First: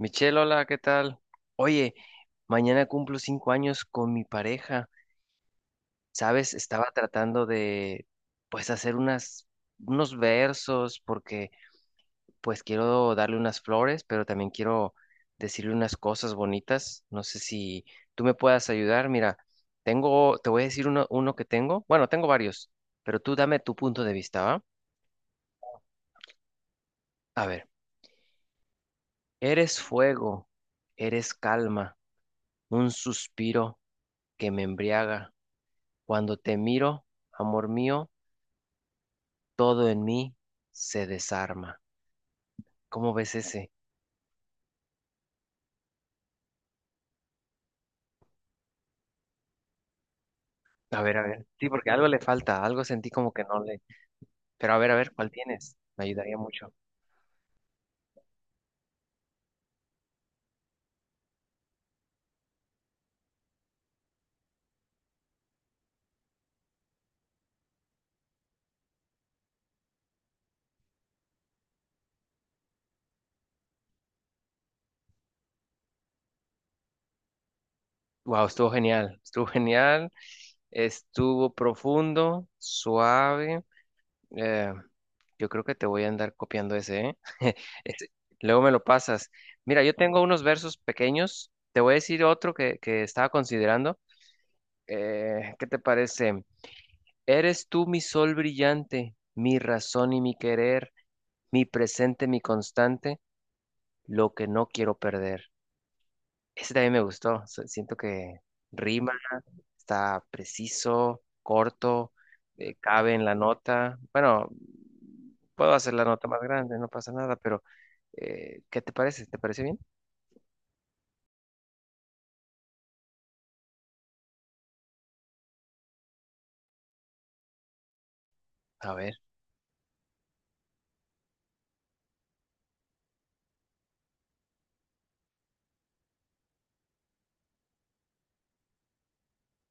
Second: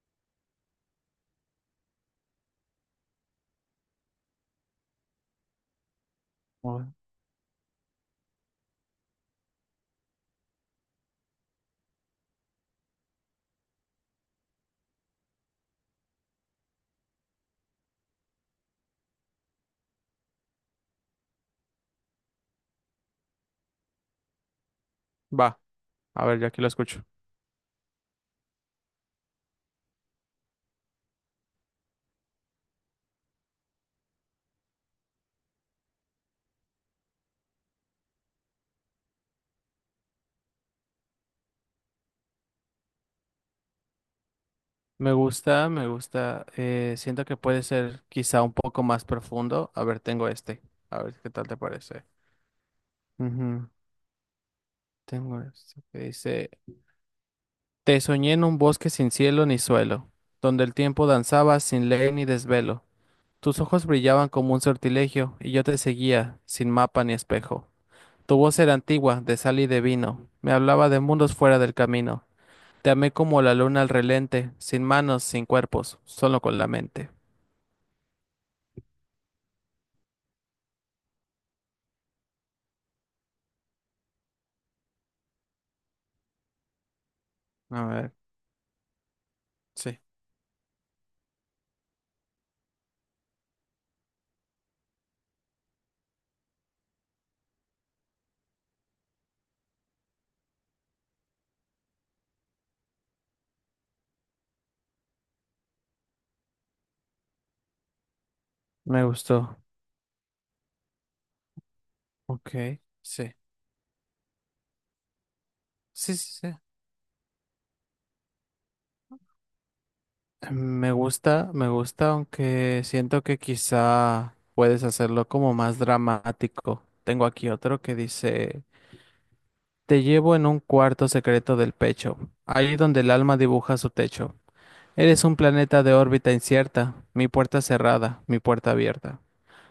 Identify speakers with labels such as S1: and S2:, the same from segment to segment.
S1: Michelle, hola, ¿qué tal? Oye, mañana cumplo 5 años con mi pareja. ¿Sabes?
S2: Oh.
S1: Estaba tratando de, pues, hacer unos versos porque, pues, quiero darle unas flores, pero también quiero decirle unas cosas bonitas. No sé si tú me puedas ayudar. Mira, te voy a decir uno que tengo. Bueno, tengo varios, pero tú dame tu punto de vista, ¿va?
S2: Va, a ver, ya aquí lo escucho.
S1: A ver, eres fuego, eres calma, un suspiro que me embriaga. Cuando te miro, amor mío, todo en mí se desarma. ¿Cómo ves ese?
S2: Me gusta, me gusta. Siento que puede ser quizá un poco más profundo. A ver, tengo este.
S1: A
S2: A ver
S1: ver, a
S2: qué
S1: ver.
S2: tal te
S1: Sí, porque
S2: parece.
S1: algo le falta, algo sentí como que no
S2: Ujú.
S1: le. Pero a ver, ¿cuál
S2: Tengo
S1: tienes?
S2: este que
S1: Me ayudaría
S2: dice,
S1: mucho.
S2: te soñé en un bosque sin cielo ni suelo, donde el tiempo danzaba sin ley ni desvelo. Tus ojos brillaban como un sortilegio y yo te seguía, sin mapa ni espejo. Tu voz era antigua, de sal y de vino. Me hablaba de mundos fuera del camino. Te amé como la luna al relente, sin manos, sin cuerpos, solo con la mente.
S1: Wow, estuvo genial, estuvo genial, estuvo profundo, suave. Eh, yo creo que te voy a andar copiando ese, ¿eh?
S2: A
S1: Este,
S2: ver,
S1: luego me lo pasas. Mira, yo
S2: sí,
S1: tengo unos versos pequeños. Te voy a decir otro que estaba considerando. ¿Qué te parece? Eres tú mi sol brillante, mi razón y mi querer, mi presente, mi constante, lo que no quiero perder. Ese también me gustó. Siento que
S2: me
S1: rima,
S2: gustó.
S1: está preciso, corto,
S2: Ok,
S1: cabe en
S2: sí,
S1: la nota. Bueno, puedo hacer la
S2: sí,
S1: nota
S2: sí,
S1: más
S2: sí.
S1: grande, no pasa nada, pero ¿qué te parece? ¿Te parece bien?
S2: Me gusta, aunque siento que quizá puedes hacerlo como más dramático. Tengo aquí otro que dice,
S1: A ver.
S2: te llevo en un cuarto secreto del pecho, ahí donde el alma dibuja su techo. Eres un planeta de órbita incierta, mi puerta cerrada, mi puerta abierta.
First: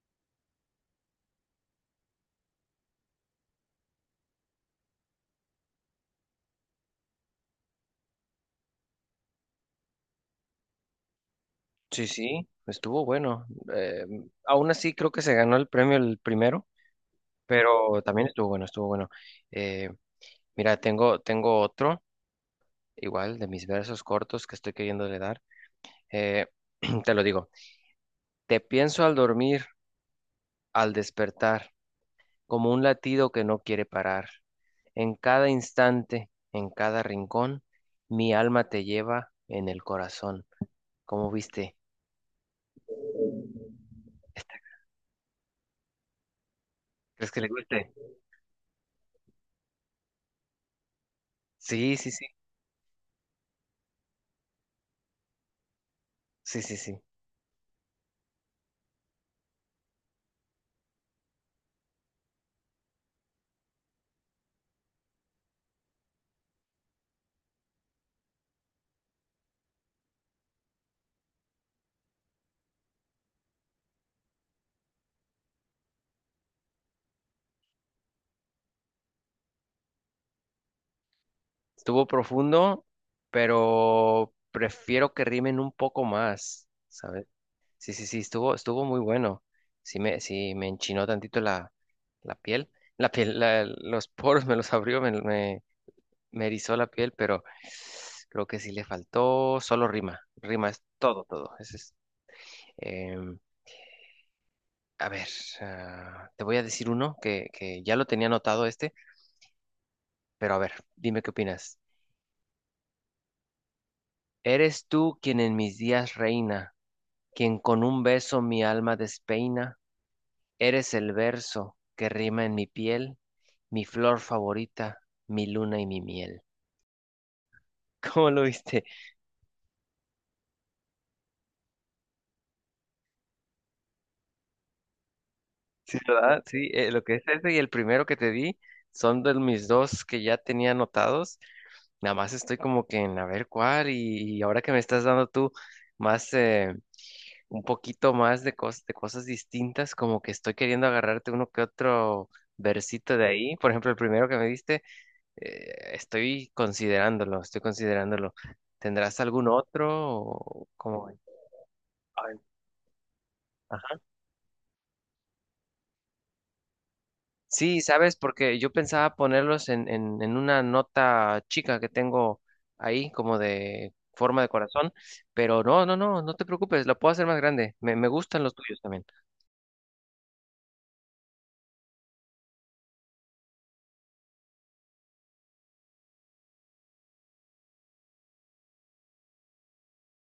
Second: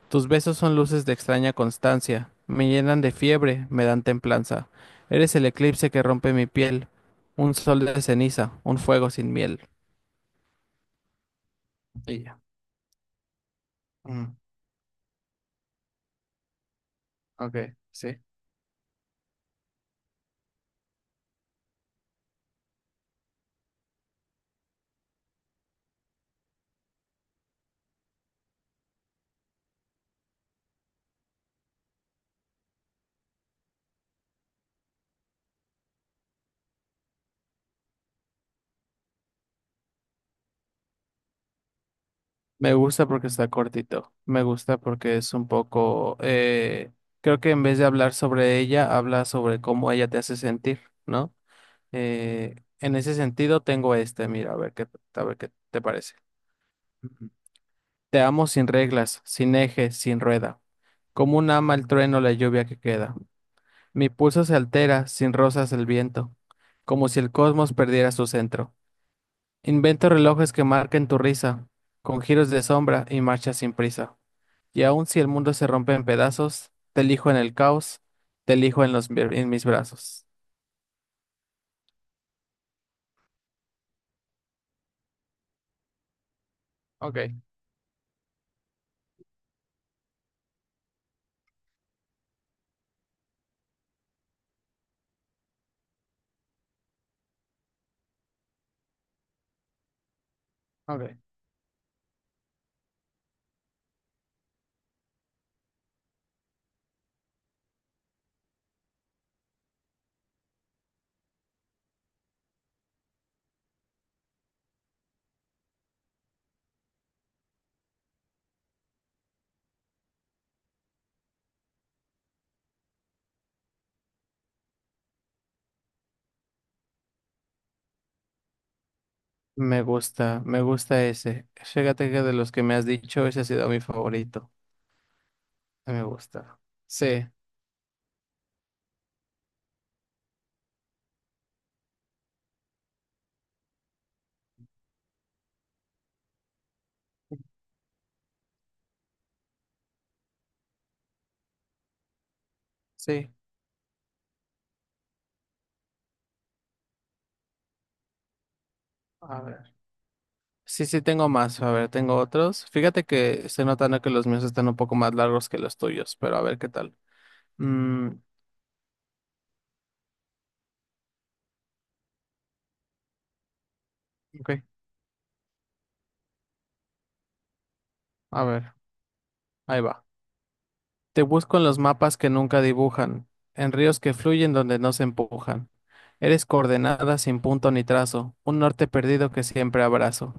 S2: Tus besos son luces de extraña constancia, me llenan de fiebre, me dan templanza. Eres el eclipse que rompe mi piel, un sol de ceniza, un fuego sin miel.
S1: Sí,
S2: Y ya.
S1: sí, estuvo bueno. Eh,
S2: Mm,
S1: aún así creo que se ganó el premio el primero.
S2: ok,
S1: Pero
S2: sí.
S1: también estuvo bueno, estuvo bueno. Eh, mira, tengo otro, igual, de mis versos cortos que estoy queriendo le dar. Eh, te lo digo, te pienso al dormir, al despertar, como un latido que no quiere parar. En cada instante, en cada rincón, mi alma te lleva en el corazón. ¿Cómo viste?
S2: Me gusta porque está cortito, me gusta porque es un poco...
S1: ¿Crees
S2: creo
S1: que le
S2: que en vez de
S1: guste?
S2: hablar sobre ella, habla sobre cómo ella te hace sentir, ¿no?
S1: Sí, sí, sí,
S2: En ese sentido tengo este, mira, a ver qué te parece.
S1: sí, sí, sí.
S2: Ujú. Te amo sin reglas, sin eje, sin rueda. Como un ama el trueno la lluvia que queda. Mi pulso se altera, sin rosas el viento, como si el cosmos perdiera su centro. Invento relojes que marquen tu risa, con giros de sombra y marchas sin prisa. Y aun si el mundo se rompe en pedazos, te elijo en el caos, te elijo en los, en mis brazos.
S1: Estuvo profundo, pero prefiero que rimen un poco más,
S2: Ok,
S1: ¿sabes? Sí, sí, sí, estuvo muy bueno. Sí me enchinó tantito la piel. La piel, los poros me los abrió, me erizó la piel, pero creo que sí le faltó solo rima. Rima es
S2: ok.
S1: todo, todo. Ese es, em, a ver, ah, te voy a decir uno que ya lo tenía anotado este, pero a ver, dime qué opinas. Eres tú quien en mis días reina, quien con un beso mi alma despeina. Eres el verso que rima en mi piel, mi flor favorita, mi luna y mi miel. ¿Cómo lo viste?
S2: Me gusta ese. Fíjate que de los que me has dicho, ese ha sido mi favorito.
S1: Sí,
S2: Me
S1: ¿verdad?
S2: gusta.
S1: Sí, lo que es
S2: Sí,
S1: ese y el primero que te di son de mis dos que ya tenía anotados. Nada más estoy como que en a ver cuál y ahora que me estás dando tú más, un poquito más de cosas distintas, como que estoy queriendo agarrarte uno que otro versito de
S2: sí.
S1: ahí. Por ejemplo, el primero que me diste. Estoy considerándolo, estoy considerándolo. ¿Tendrás
S2: A
S1: algún
S2: ver.
S1: otro? ¿O
S2: Sí, sí,
S1: cómo? ¿Ven?
S2: tengo más. A ver, tengo
S1: Ay,
S2: otros. Fíjate que estoy
S1: ajá.
S2: notando que los míos están un poco más largos que los tuyos, pero a ver qué tal.
S1: Sí,
S2: Mm,
S1: sabes, porque yo pensaba ponerlos en una nota chica que tengo ahí, como de forma de
S2: ok,
S1: corazón, pero no, no, no, no te preocupes, lo puedo hacer más grande. Me gustan
S2: a
S1: los
S2: ver,
S1: tuyos también.
S2: ahí va. Te busco en los mapas que nunca dibujan, en ríos que fluyen donde no se empujan. Eres coordenada sin punto ni trazo, un norte perdido que siempre abrazo.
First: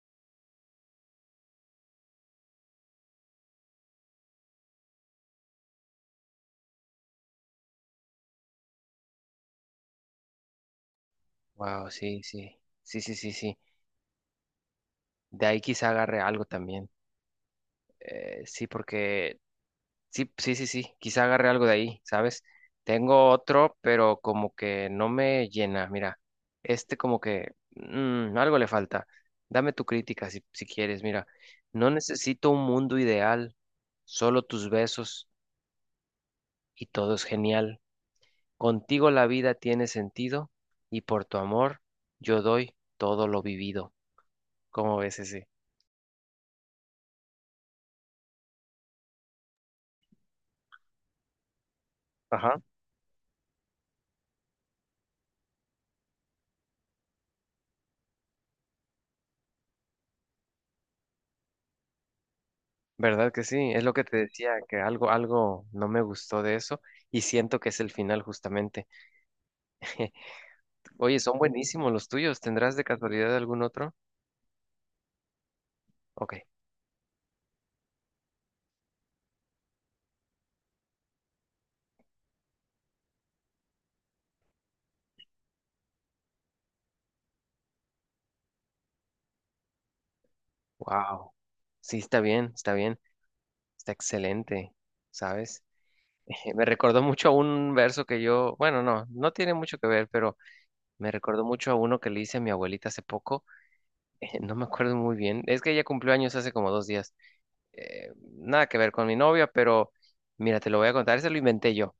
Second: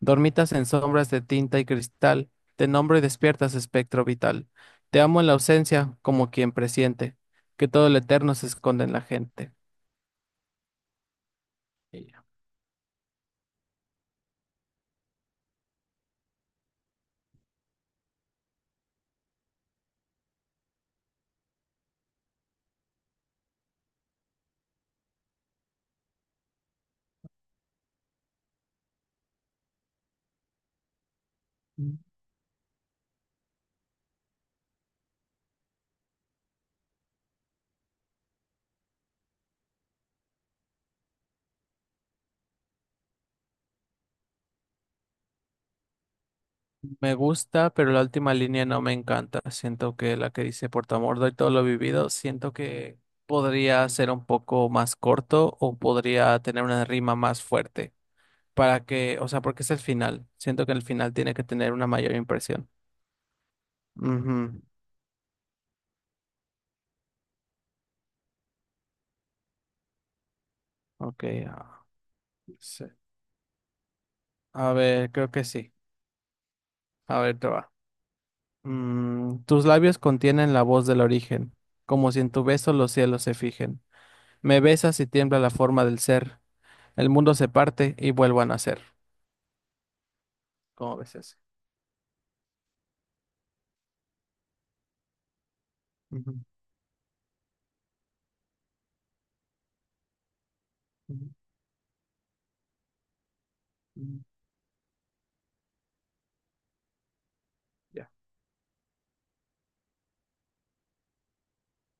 S2: Dormitas en sombras de tinta y cristal, te nombro y despiertas espectro vital. Te amo en la ausencia, como quien presiente, que todo lo eterno se esconde en la gente.
S1: Wow,
S2: Y
S1: sí,
S2: ya.
S1: sí, sí, sí, sí, sí. De ahí quizá agarre algo también. Sí, porque sí, sí, sí, sí, quizá agarre algo de ahí, ¿sabes? Tengo otro, pero como que no me llena. Mira, este como que algo le falta. Dame tu crítica si quieres. Mira, no necesito un mundo ideal, solo tus besos y todo es genial. Contigo la vida tiene sentido y por tu amor yo doy todo lo vivido. ¿Cómo ves ese?
S2: Me gusta, pero la última línea no me encanta. Siento que la que dice por tu amor doy todo lo vivido, siento
S1: Ajá.
S2: que podría ser un poco más corto o podría tener una rima más fuerte para que, o sea, porque es el final. Siento que el final tiene que tener una mayor impresión.
S1: ¿Verdad que sí? Es lo que te decía,
S2: Ujú.
S1: que algo no me gustó de eso y siento que es el final justamente. Oye,
S2: Ok,
S1: son
S2: ah,
S1: buenísimos los tuyos. ¿Tendrás de
S2: sí.
S1: casualidad algún otro?
S2: A ver, creo que sí.
S1: Ok.
S2: A ver, te va. Mm, tus labios contienen la voz del origen, como si en tu beso los cielos se fijen. Me besas y tiembla la forma del ser. El mundo se parte y vuelvo a nacer. ¿Cómo ves
S1: Wow.
S2: ese?
S1: Sí, está bien, está bien. Está excelente, ¿sabes?
S2: Ujú,
S1: Me recordó mucho a un verso que yo, bueno, no, no tiene mucho que ver, pero me
S2: ujú,
S1: recordó mucho a uno que le hice a mi abuelita hace poco.
S2: ujú.
S1: No me acuerdo muy bien. Es que ella cumplió años hace como 2 días.
S2: Ya,
S1: Eh, nada que ver con mi novia, pero mira, te lo voy a contar. Ese lo inventé yo.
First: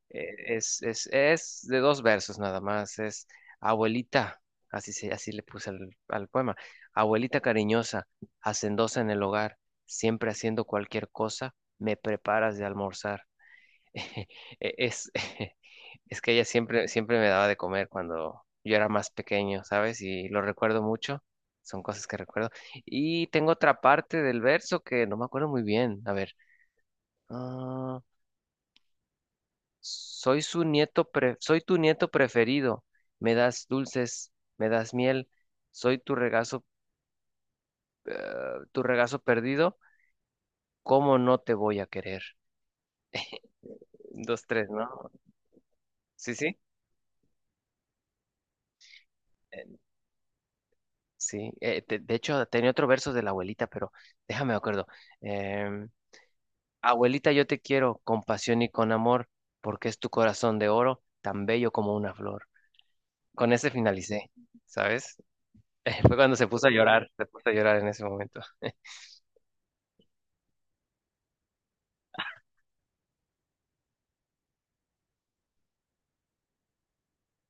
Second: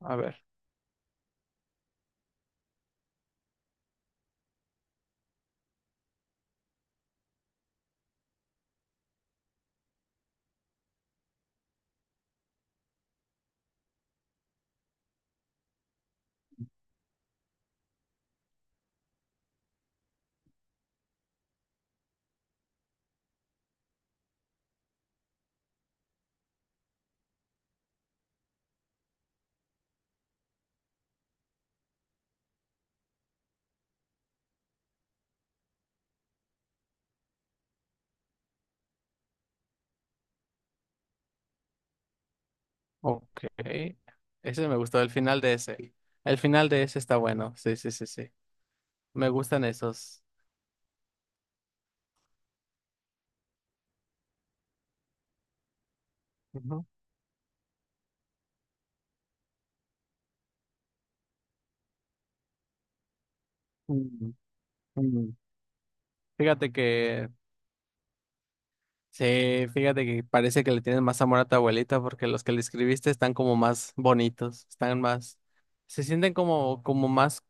S2: a ver.
S1: Es de dos versos nada más. Es abuelita, así le puse al poema. Abuelita cariñosa, hacendosa en el hogar, siempre haciendo cualquier cosa, me preparas de almorzar. Es, es que ella siempre, siempre me daba de comer cuando yo era más pequeño, ¿sabes? Y lo recuerdo mucho. Son cosas que recuerdo. Y tengo otra parte del verso que no me acuerdo muy bien. A ver. Ah, soy tu nieto preferido. Me das dulces, me das miel, soy eh, tu regazo perdido. ¿Cómo no te voy a querer?
S2: Ok.
S1: Dos, tres,
S2: Ese me
S1: ¿no?
S2: gustó, el final de ese.
S1: Sí,
S2: El
S1: sí.
S2: final de ese está bueno. Sí, sí, sí, sí. Me gustan
S1: Eh,
S2: esos.
S1: Sí. De hecho, tenía otro verso de la abuelita, pero déjame me acuerdo. Em,
S2: Ujú.
S1: abuelita, yo te quiero con pasión y con amor, porque es tu corazón de oro, tan bello como una flor. Con ese finalicé,
S2: Mm,
S1: ¿sabes?
S2: mm.
S1: Fue cuando se puso a
S2: Fíjate
S1: llorar, se
S2: que,
S1: puso a llorar en ese momento.
S2: sí, fíjate que parece que le tienes más amor a tu abuelita porque los que le escribiste están como más bonitos, están más, se sienten como, como más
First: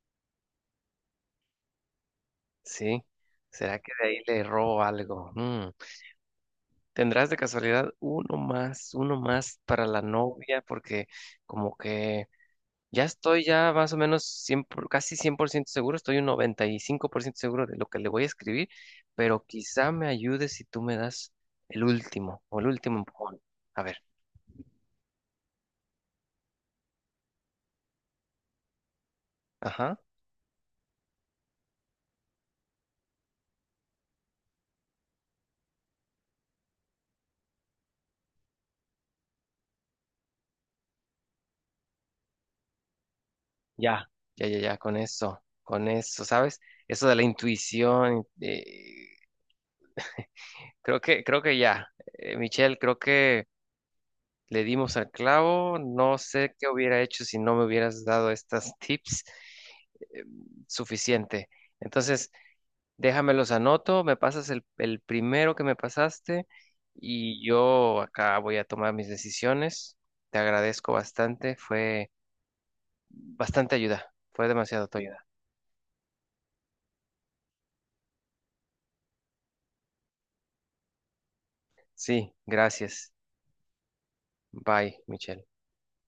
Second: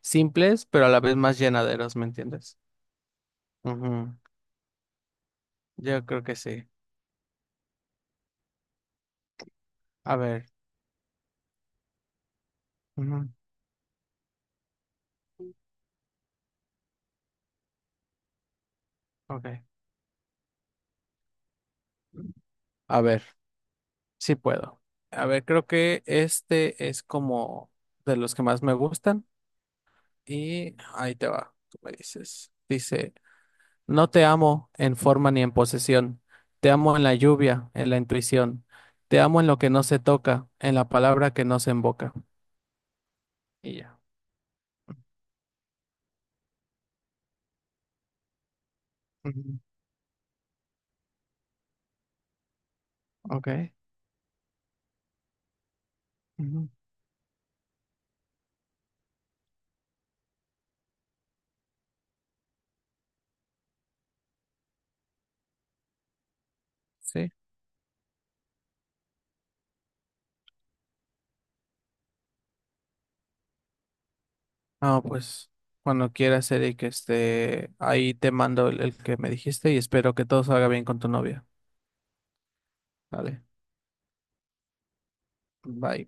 S2: simples, pero a la vez más llenaderos, ¿me entiendes?
S1: Sí, ¿será que de
S2: Ujú.
S1: ahí le robo algo? Mm.
S2: Yo creo que sí.
S1: ¿Tendrás de casualidad uno más para la
S2: A ver.
S1: novia? Porque como que ya
S2: Ujú.
S1: estoy ya más o menos casi 100% seguro, estoy un 95% seguro de lo que le voy a escribir, pero
S2: Ok.
S1: quizá me ayude si tú me das el último o el último
S2: A ver,
S1: empujón. A ver,
S2: sí puedo. A ver, creo que este es como de los que más me gustan
S1: ajá,
S2: y ahí te va, tú me dices. Dice, no te amo en forma ni en posesión, te amo en la lluvia, en la intuición, te amo en lo que no se toca, en la palabra que no se invoca. Y ya.
S1: ya, ya, ya, ya, con eso, ¿sabes? Eso de la intuición,
S2: Ujú.
S1: creo que ya, Michelle, creo que...
S2: Ok.
S1: Le dimos al clavo, no sé qué
S2: Ujú.
S1: hubiera hecho si no me hubieras dado estas tips eh, suficiente. Entonces, déjame los anoto, me pasas el primero que me pasaste
S2: Sí.
S1: y yo acá voy a tomar mis decisiones. Te agradezco bastante, fue bastante ayuda, fue demasiado tu
S2: Ah,
S1: ayuda.
S2: pues cuando quieras, Eric, este, ahí te mando el que me dijiste y espero que todo salga bien con tu novia.
S1: Sí, gracias.
S2: Vale,
S1: Bye, Michelle.
S2: bye.